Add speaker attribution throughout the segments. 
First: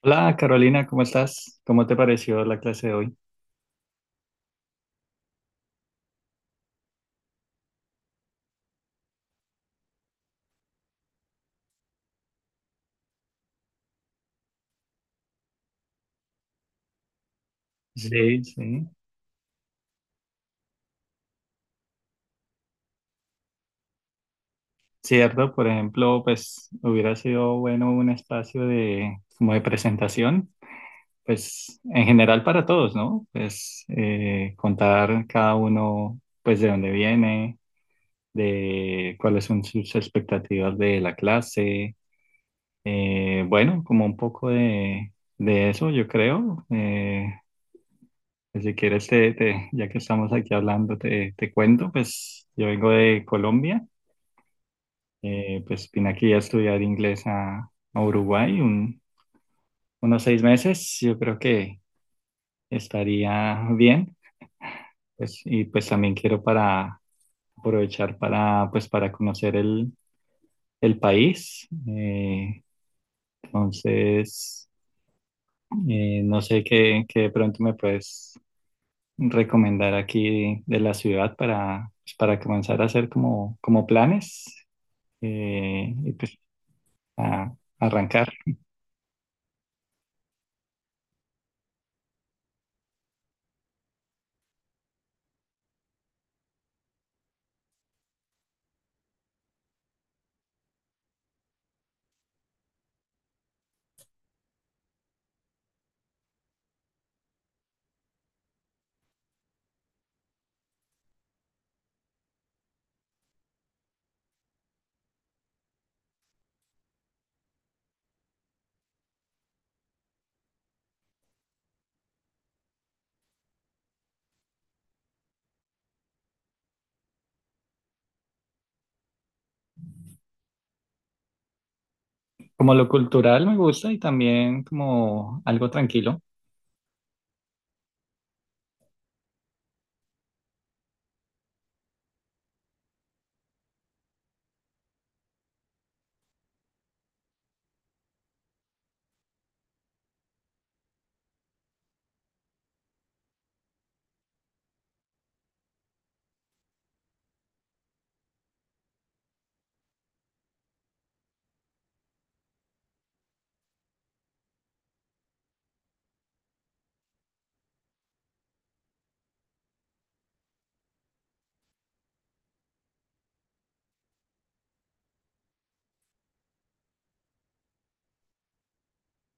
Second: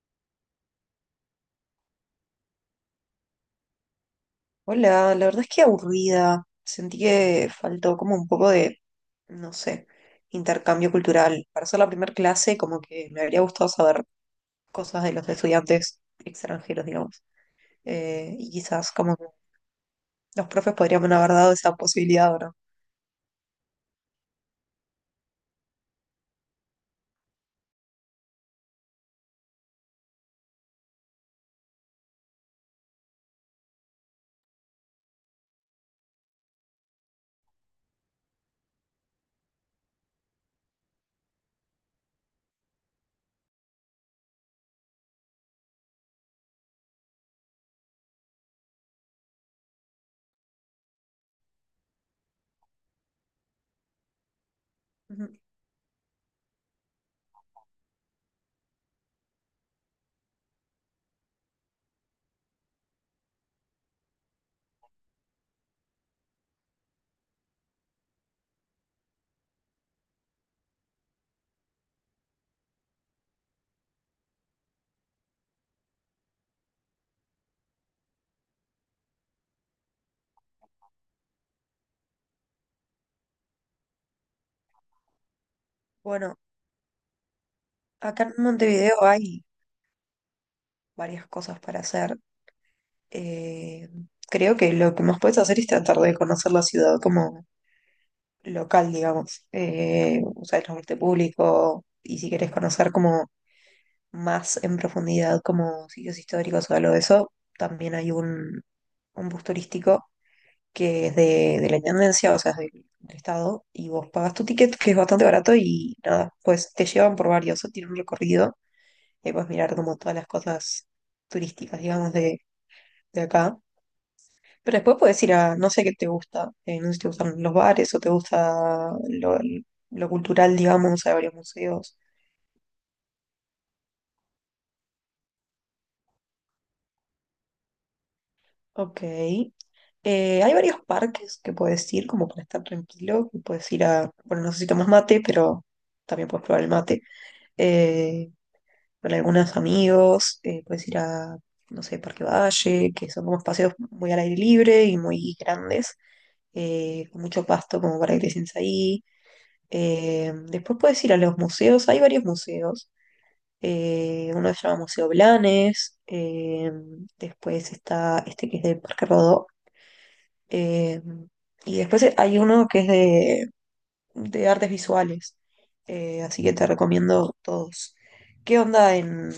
Speaker 1: Hola Carolina, ¿cómo estás? ¿Cómo te pareció la clase de hoy?
Speaker 2: Hola, la verdad es que aburrida. Sentí que faltó como un poco de, no sé, intercambio cultural. Para ser la primera clase, como que me habría gustado saber cosas de los estudiantes extranjeros, digamos.
Speaker 1: Sí,
Speaker 2: Y
Speaker 1: sí.
Speaker 2: quizás como que los profes podrían haber dado esa posibilidad, ahora.
Speaker 1: Cierto, por ejemplo, pues hubiera sido bueno un espacio de como de presentación, pues en general para todos, ¿no? Pues contar cada uno, pues de dónde viene, de cuáles son sus expectativas de la clase, bueno, como un poco de eso, yo creo. Pues si quieres, ya que estamos aquí hablando, te cuento, pues yo vengo de Colombia, pues vine aquí a estudiar inglés a Uruguay unos seis meses, yo creo que estaría bien, pues, y pues también quiero para aprovechar para, pues, para conocer el país, entonces, no sé qué de pronto me puedes recomendar aquí de la ciudad para, pues, para comenzar a hacer como, como planes y pues
Speaker 2: Bueno,
Speaker 1: a
Speaker 2: acá
Speaker 1: arrancar.
Speaker 2: en Montevideo hay varias cosas para hacer. Eh, Creo que lo que más puedes hacer es tratar de conocer la ciudad como local, digamos, usar el transporte público y si querés conocer como más en profundidad como sitios históricos o algo de eso, también hay un bus turístico que es de la intendencia, o sea, es del estado, y vos pagas tu ticket, que es bastante barato, y nada, pues te llevan por varios, tiene un recorrido, y ahí puedes mirar como todas las cosas turísticas, digamos, de acá. Pero después puedes ir a, no sé qué te gusta, no sé si te gustan los bares o te gusta lo cultural, digamos, hay varios museos.
Speaker 1: Como lo cultural me gusta y también como algo tranquilo.
Speaker 2: Ok. Hay varios parques que puedes ir, como para estar tranquilo, que puedes ir a, bueno, no sé si tomas mate, pero también puedes probar el mate. Eh, con algunos amigos, puedes ir a, no sé, Parque Valle, que son como espacios muy al aire libre y muy grandes, con mucho pasto como para que te sientes ahí. Después puedes ir a los museos, hay varios museos. Uno se llama Museo Blanes, después está este que es del Parque Rodó, eh, y después hay uno que es de artes visuales, así que te recomiendo todos. ¿Qué onda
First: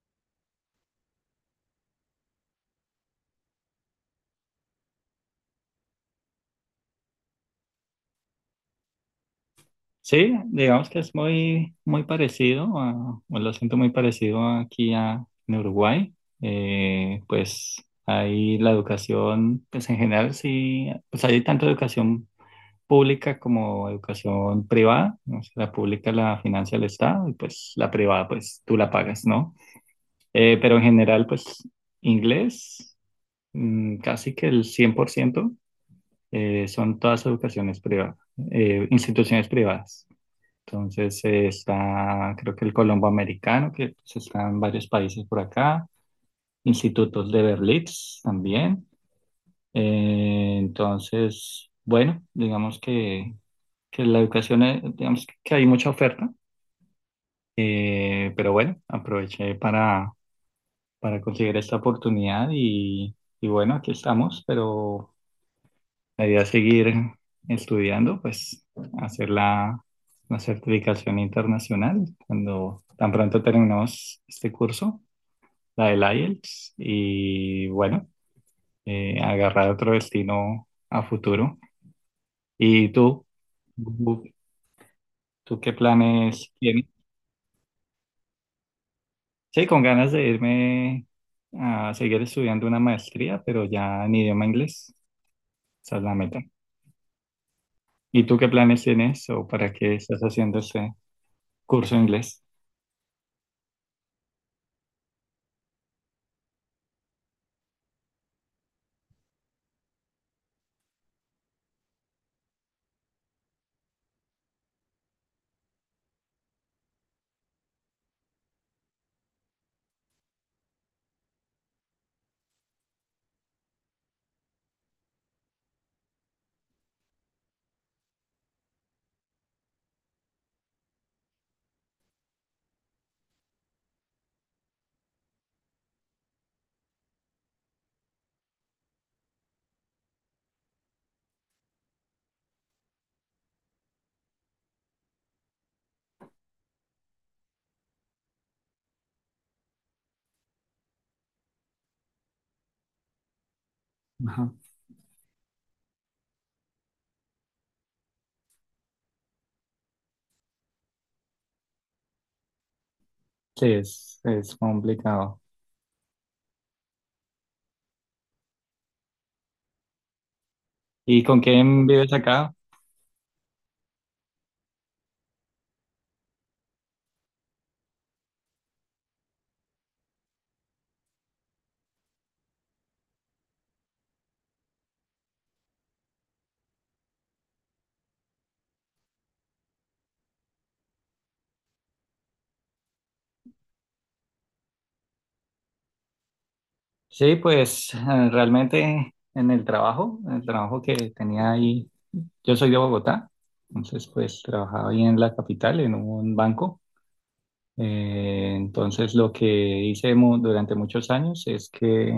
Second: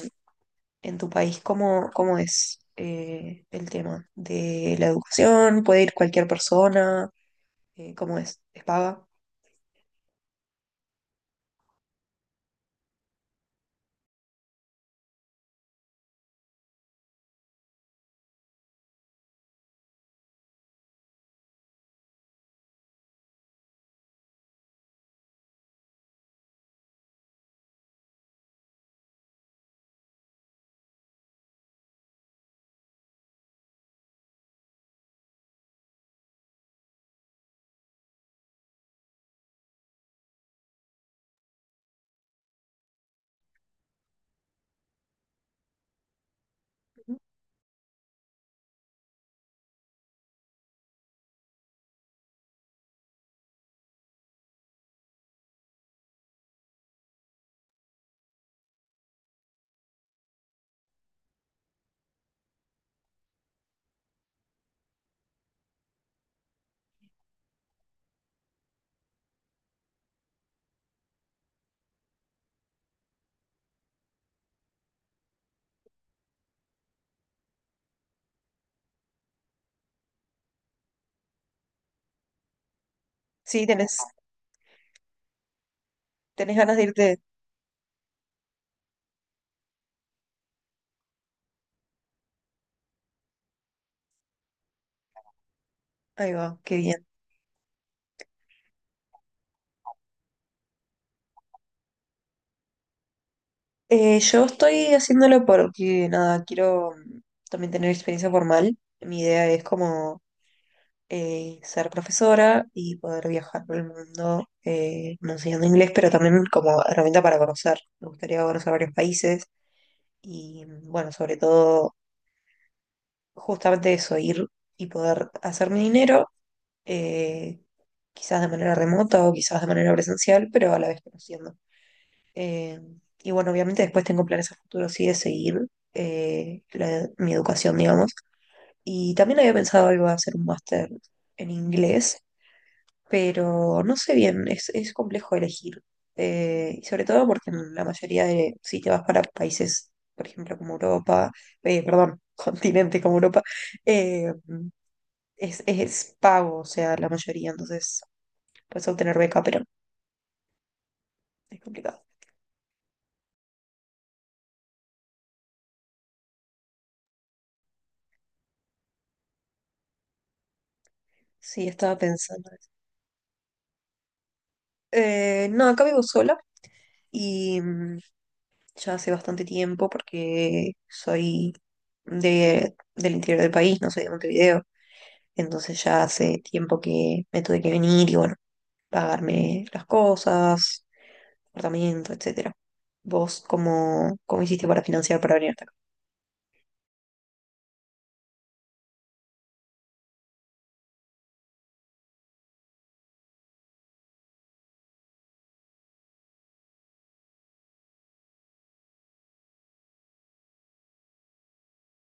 Speaker 2: en tu país? ¿Cómo, cómo es el tema de la educación? ¿Puede ir cualquier persona? ¿Cómo es? ¿Es paga?
Speaker 1: Sí, digamos que es muy, muy parecido, a, o lo siento muy parecido aquí a, en Uruguay. Pues ahí la educación, pues en general sí, pues hay tanta educación pública como educación privada, ¿no? O sea, la pública la financia el Estado y pues la privada pues tú la pagas, ¿no? Pero en general pues inglés casi que el 100%, son todas educaciones privadas, instituciones privadas. Entonces está creo que el Colombo Americano, que pues, está en varios países por acá, institutos de Berlitz también. Entonces, bueno, digamos que la educación, digamos que hay mucha oferta, pero bueno, aproveché para conseguir esta oportunidad y bueno, aquí estamos, pero la idea es seguir estudiando, pues hacer la certificación internacional cuando tan pronto terminemos este curso, la del IELTS, y bueno, agarrar otro destino a futuro. ¿Y tú?
Speaker 2: Sí, tenés,
Speaker 1: ¿Tú ¿Tú qué planes
Speaker 2: tenés ganas de
Speaker 1: tienes?
Speaker 2: irte.
Speaker 1: Sí, con ganas de irme a seguir estudiando una maestría, pero ya en idioma inglés. Esa es la
Speaker 2: Ahí
Speaker 1: meta.
Speaker 2: va, qué bien.
Speaker 1: ¿Y tú qué planes tienes o para qué estás haciendo este curso de inglés?
Speaker 2: Yo estoy haciéndolo porque, nada, quiero también tener experiencia formal. Mi idea es como ser profesora y poder viajar por el mundo no enseñando inglés, pero también como herramienta para conocer. Me gustaría conocer varios países y, mm, bueno, sobre todo, justamente eso, ir y poder hacer mi dinero, eh, quizás de manera remota o quizás de manera presencial, pero a la vez conociendo. Eh, y bueno, obviamente después tengo planes a futuro, sí, de seguir mi educación, digamos. Y también había pensado iba a hacer un máster en inglés, pero no sé bien, es complejo elegir. Y sobre todo porque en la mayoría de, si te vas para países, por ejemplo, como Europa, perdón, continente como Europa, eh,
Speaker 1: Ajá.
Speaker 2: es pago, o sea, la mayoría, entonces puedes obtener beca, pero es complicado.
Speaker 1: Sí, es complicado. ¿Y con
Speaker 2: Sí,
Speaker 1: quién
Speaker 2: estaba
Speaker 1: vives
Speaker 2: pensando
Speaker 1: acá?
Speaker 2: eso. No, acá vivo sola. Y mm, ya hace bastante tiempo porque soy de, del interior del país, no soy de Montevideo. Entonces ya hace tiempo que me tuve que venir y bueno, pagarme las cosas, apartamento, etcétera. ¿Vos cómo, cómo hiciste para financiar para venir hasta acá?
Speaker 1: Sí, pues realmente en el trabajo que tenía ahí, yo soy de Bogotá, entonces pues trabajaba ahí en la capital, en un banco. Entonces lo que hice durante muchos años es que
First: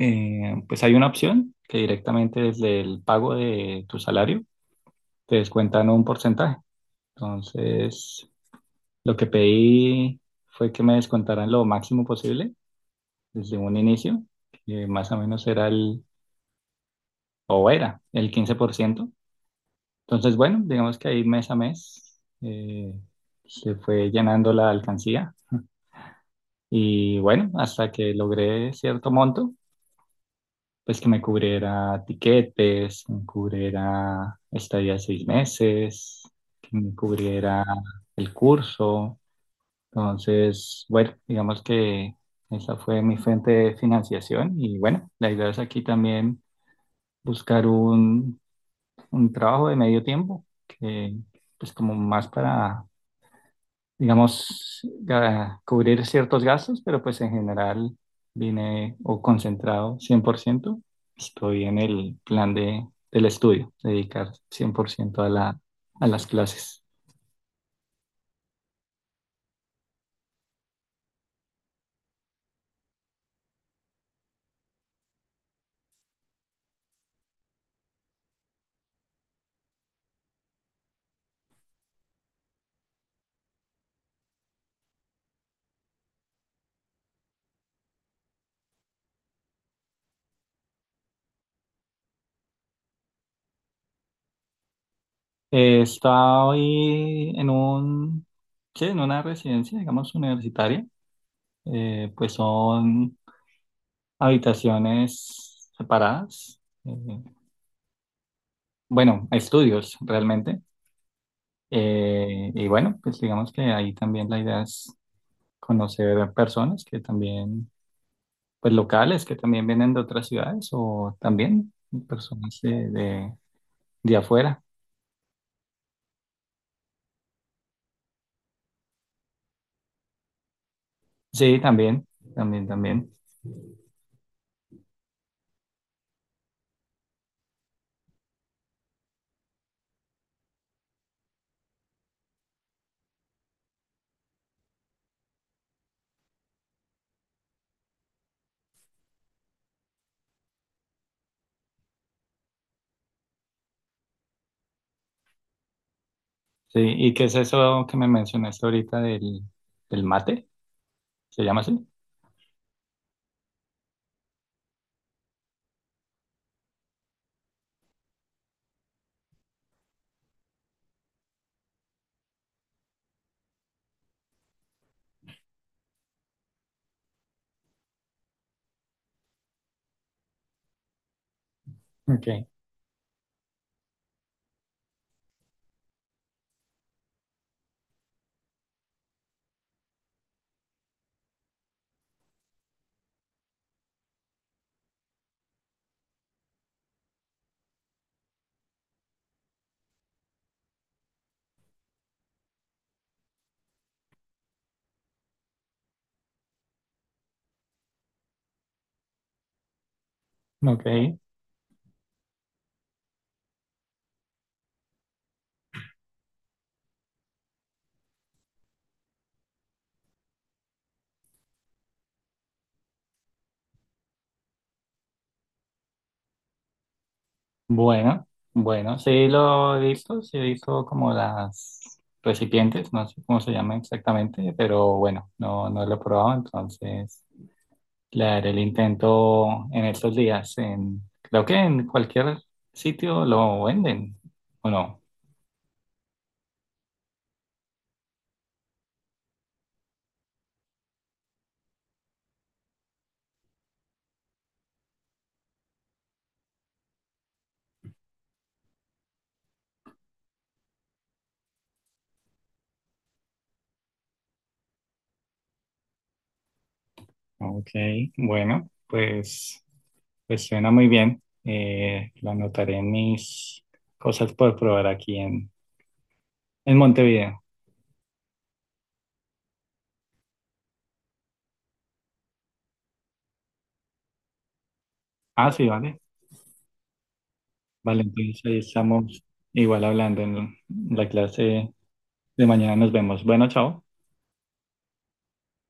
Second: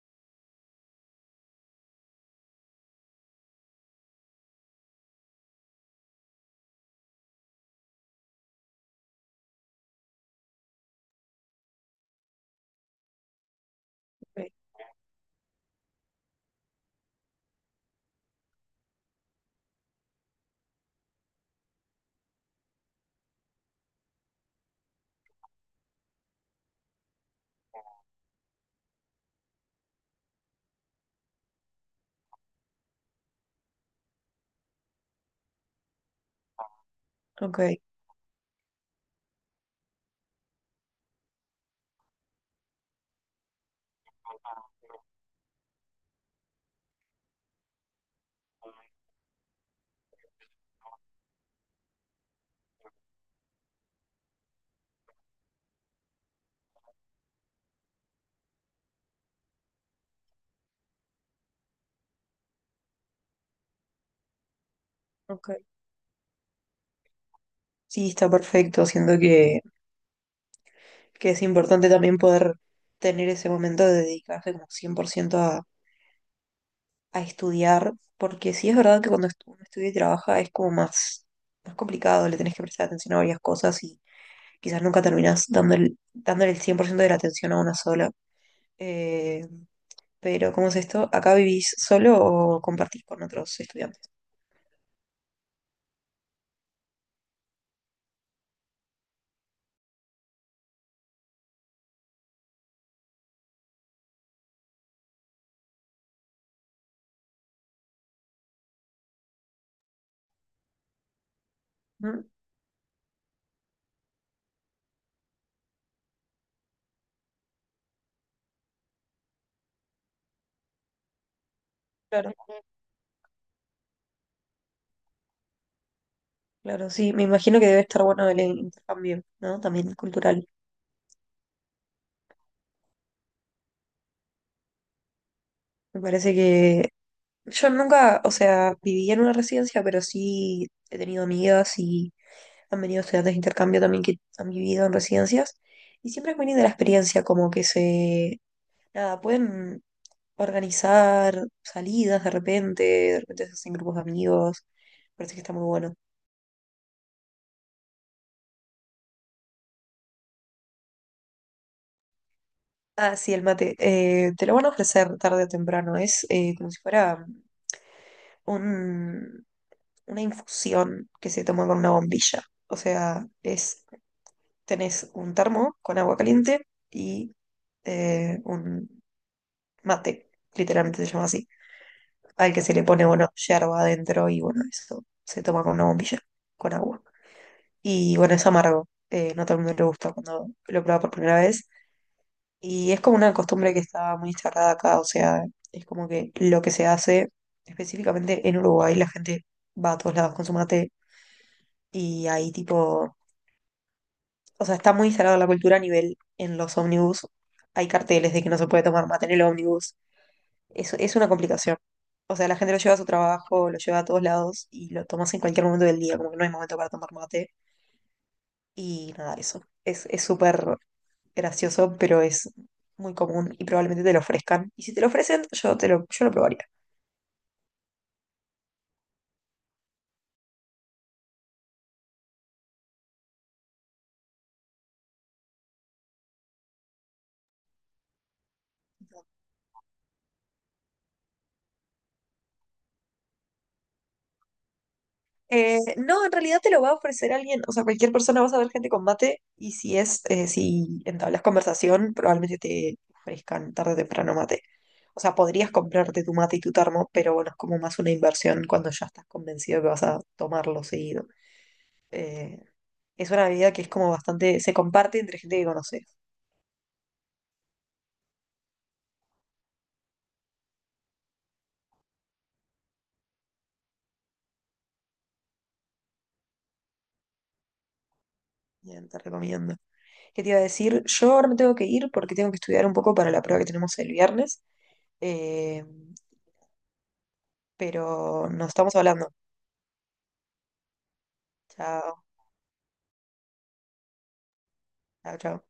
Speaker 1: Pues hay una opción que directamente desde el pago de tu salario te descuentan un porcentaje. Entonces, lo que pedí fue que me descontaran lo máximo posible desde un inicio,
Speaker 2: Ok,
Speaker 1: que más o menos era o era el 15%. Entonces, bueno, digamos que ahí mes a mes se fue llenando la alcancía y bueno, hasta que logré cierto monto, pues que me cubriera tiquetes, que me cubriera estadía de seis meses, que me
Speaker 2: ok.
Speaker 1: cubriera el curso. Entonces, bueno, digamos que esa fue mi fuente de financiación y bueno, la idea es aquí también buscar un trabajo de medio tiempo que pues como más para digamos, cubrir ciertos gastos, pero pues en general vine o concentrado cien por ciento. Estoy en el plan del estudio, dedicar 100% a
Speaker 2: Ok.
Speaker 1: la, a las clases.
Speaker 2: Sí, está perfecto. Siento que es importante también poder tener ese momento de dedicarse como 100% a estudiar, porque sí es verdad que cuando uno estudia y trabaja es como más, más complicado, le tenés que prestar atención a varias cosas y quizás nunca terminás dándole, dándole el 100% de la atención a una sola. Eh, pero, ¿cómo es esto? ¿Acá vivís solo o compartís con otros estudiantes?
Speaker 1: Estoy en un, sí, en una residencia, digamos, universitaria. Pues son habitaciones separadas. Bueno, estudios realmente.
Speaker 2: Mm.
Speaker 1: Y bueno, pues digamos que ahí también la idea es conocer personas que también, pues locales, que también vienen de otras ciudades o también
Speaker 2: Claro,
Speaker 1: personas de afuera.
Speaker 2: claro, sí, me imagino que debe estar bueno el intercambio, ¿no? También cultural.
Speaker 1: Sí, también, también, también.
Speaker 2: Me parece que yo nunca, o sea, viví en una residencia, pero sí he tenido amigas y han venido estudiantes de intercambio también que han vivido en residencias. Y siempre es muy linda la experiencia, como que se, nada, pueden organizar salidas de repente se hacen grupos de amigos. Parece que está muy bueno.
Speaker 1: Sí, ¿y qué es eso que me mencionaste ahorita del mate? ¿Se llama así?
Speaker 2: Ah, sí, el mate. Te lo van a ofrecer tarde o temprano. Es como si fuera un, una infusión que se toma con una bombilla. O sea, es tenés un termo con agua caliente y un mate, literalmente se llama así,
Speaker 1: Ok,
Speaker 2: al que se le pone, bueno, yerba adentro y bueno, eso se toma con una bombilla, con agua. Y bueno, es amargo, no a todo el mundo le gusta cuando lo prueba por primera vez. Y es como una costumbre que está muy charrada acá, o sea, es como que lo que se hace específicamente en Uruguay, la gente va a todos lados con su mate y ahí tipo o sea, está muy instalada la cultura a nivel en los ómnibus. Hay carteles de que no se puede tomar mate en el ómnibus. Es
Speaker 1: ok.
Speaker 2: una complicación. O sea, la gente lo lleva a su trabajo, lo lleva a todos lados y lo tomas en cualquier momento del día, como que no hay momento para tomar mate. Y nada, eso. Es súper gracioso, pero es muy común y probablemente te lo ofrezcan. Y si te lo ofrecen, yo, te lo, yo lo probaría.
Speaker 1: Bueno, bueno, sí lo he visto, sí he visto como las recipientes, no sé cómo se llama exactamente, pero bueno, no, no lo he probado, entonces... Claro, el intento en estos días, en, creo que en cualquier sitio lo venden, ¿o no?
Speaker 2: No, en realidad te lo va a ofrecer alguien, o sea, cualquier persona vas a ver gente con mate y si es, si entablas conversación, probablemente te ofrezcan tarde o temprano mate. O sea, podrías comprarte tu mate y tu termo, pero bueno, es como más una inversión cuando ya estás convencido que vas a tomarlo seguido. Eh, es una bebida que es como bastante, se comparte entre gente que conoces.
Speaker 1: Ok, bueno, pues, pues suena muy bien. Lo anotaré en mis cosas por probar aquí en Montevideo.
Speaker 2: Bien, te recomiendo. ¿Qué te iba a decir? Yo ahora me tengo que ir porque tengo que estudiar un poco para la prueba que tenemos el viernes,
Speaker 1: Ah, sí,
Speaker 2: eh,
Speaker 1: vale. Vale, entonces
Speaker 2: pero
Speaker 1: ahí
Speaker 2: nos estamos
Speaker 1: estamos
Speaker 2: hablando.
Speaker 1: igual hablando en la clase
Speaker 2: Chao.
Speaker 1: de mañana. Nos vemos. Bueno, chao.
Speaker 2: Chao, chao.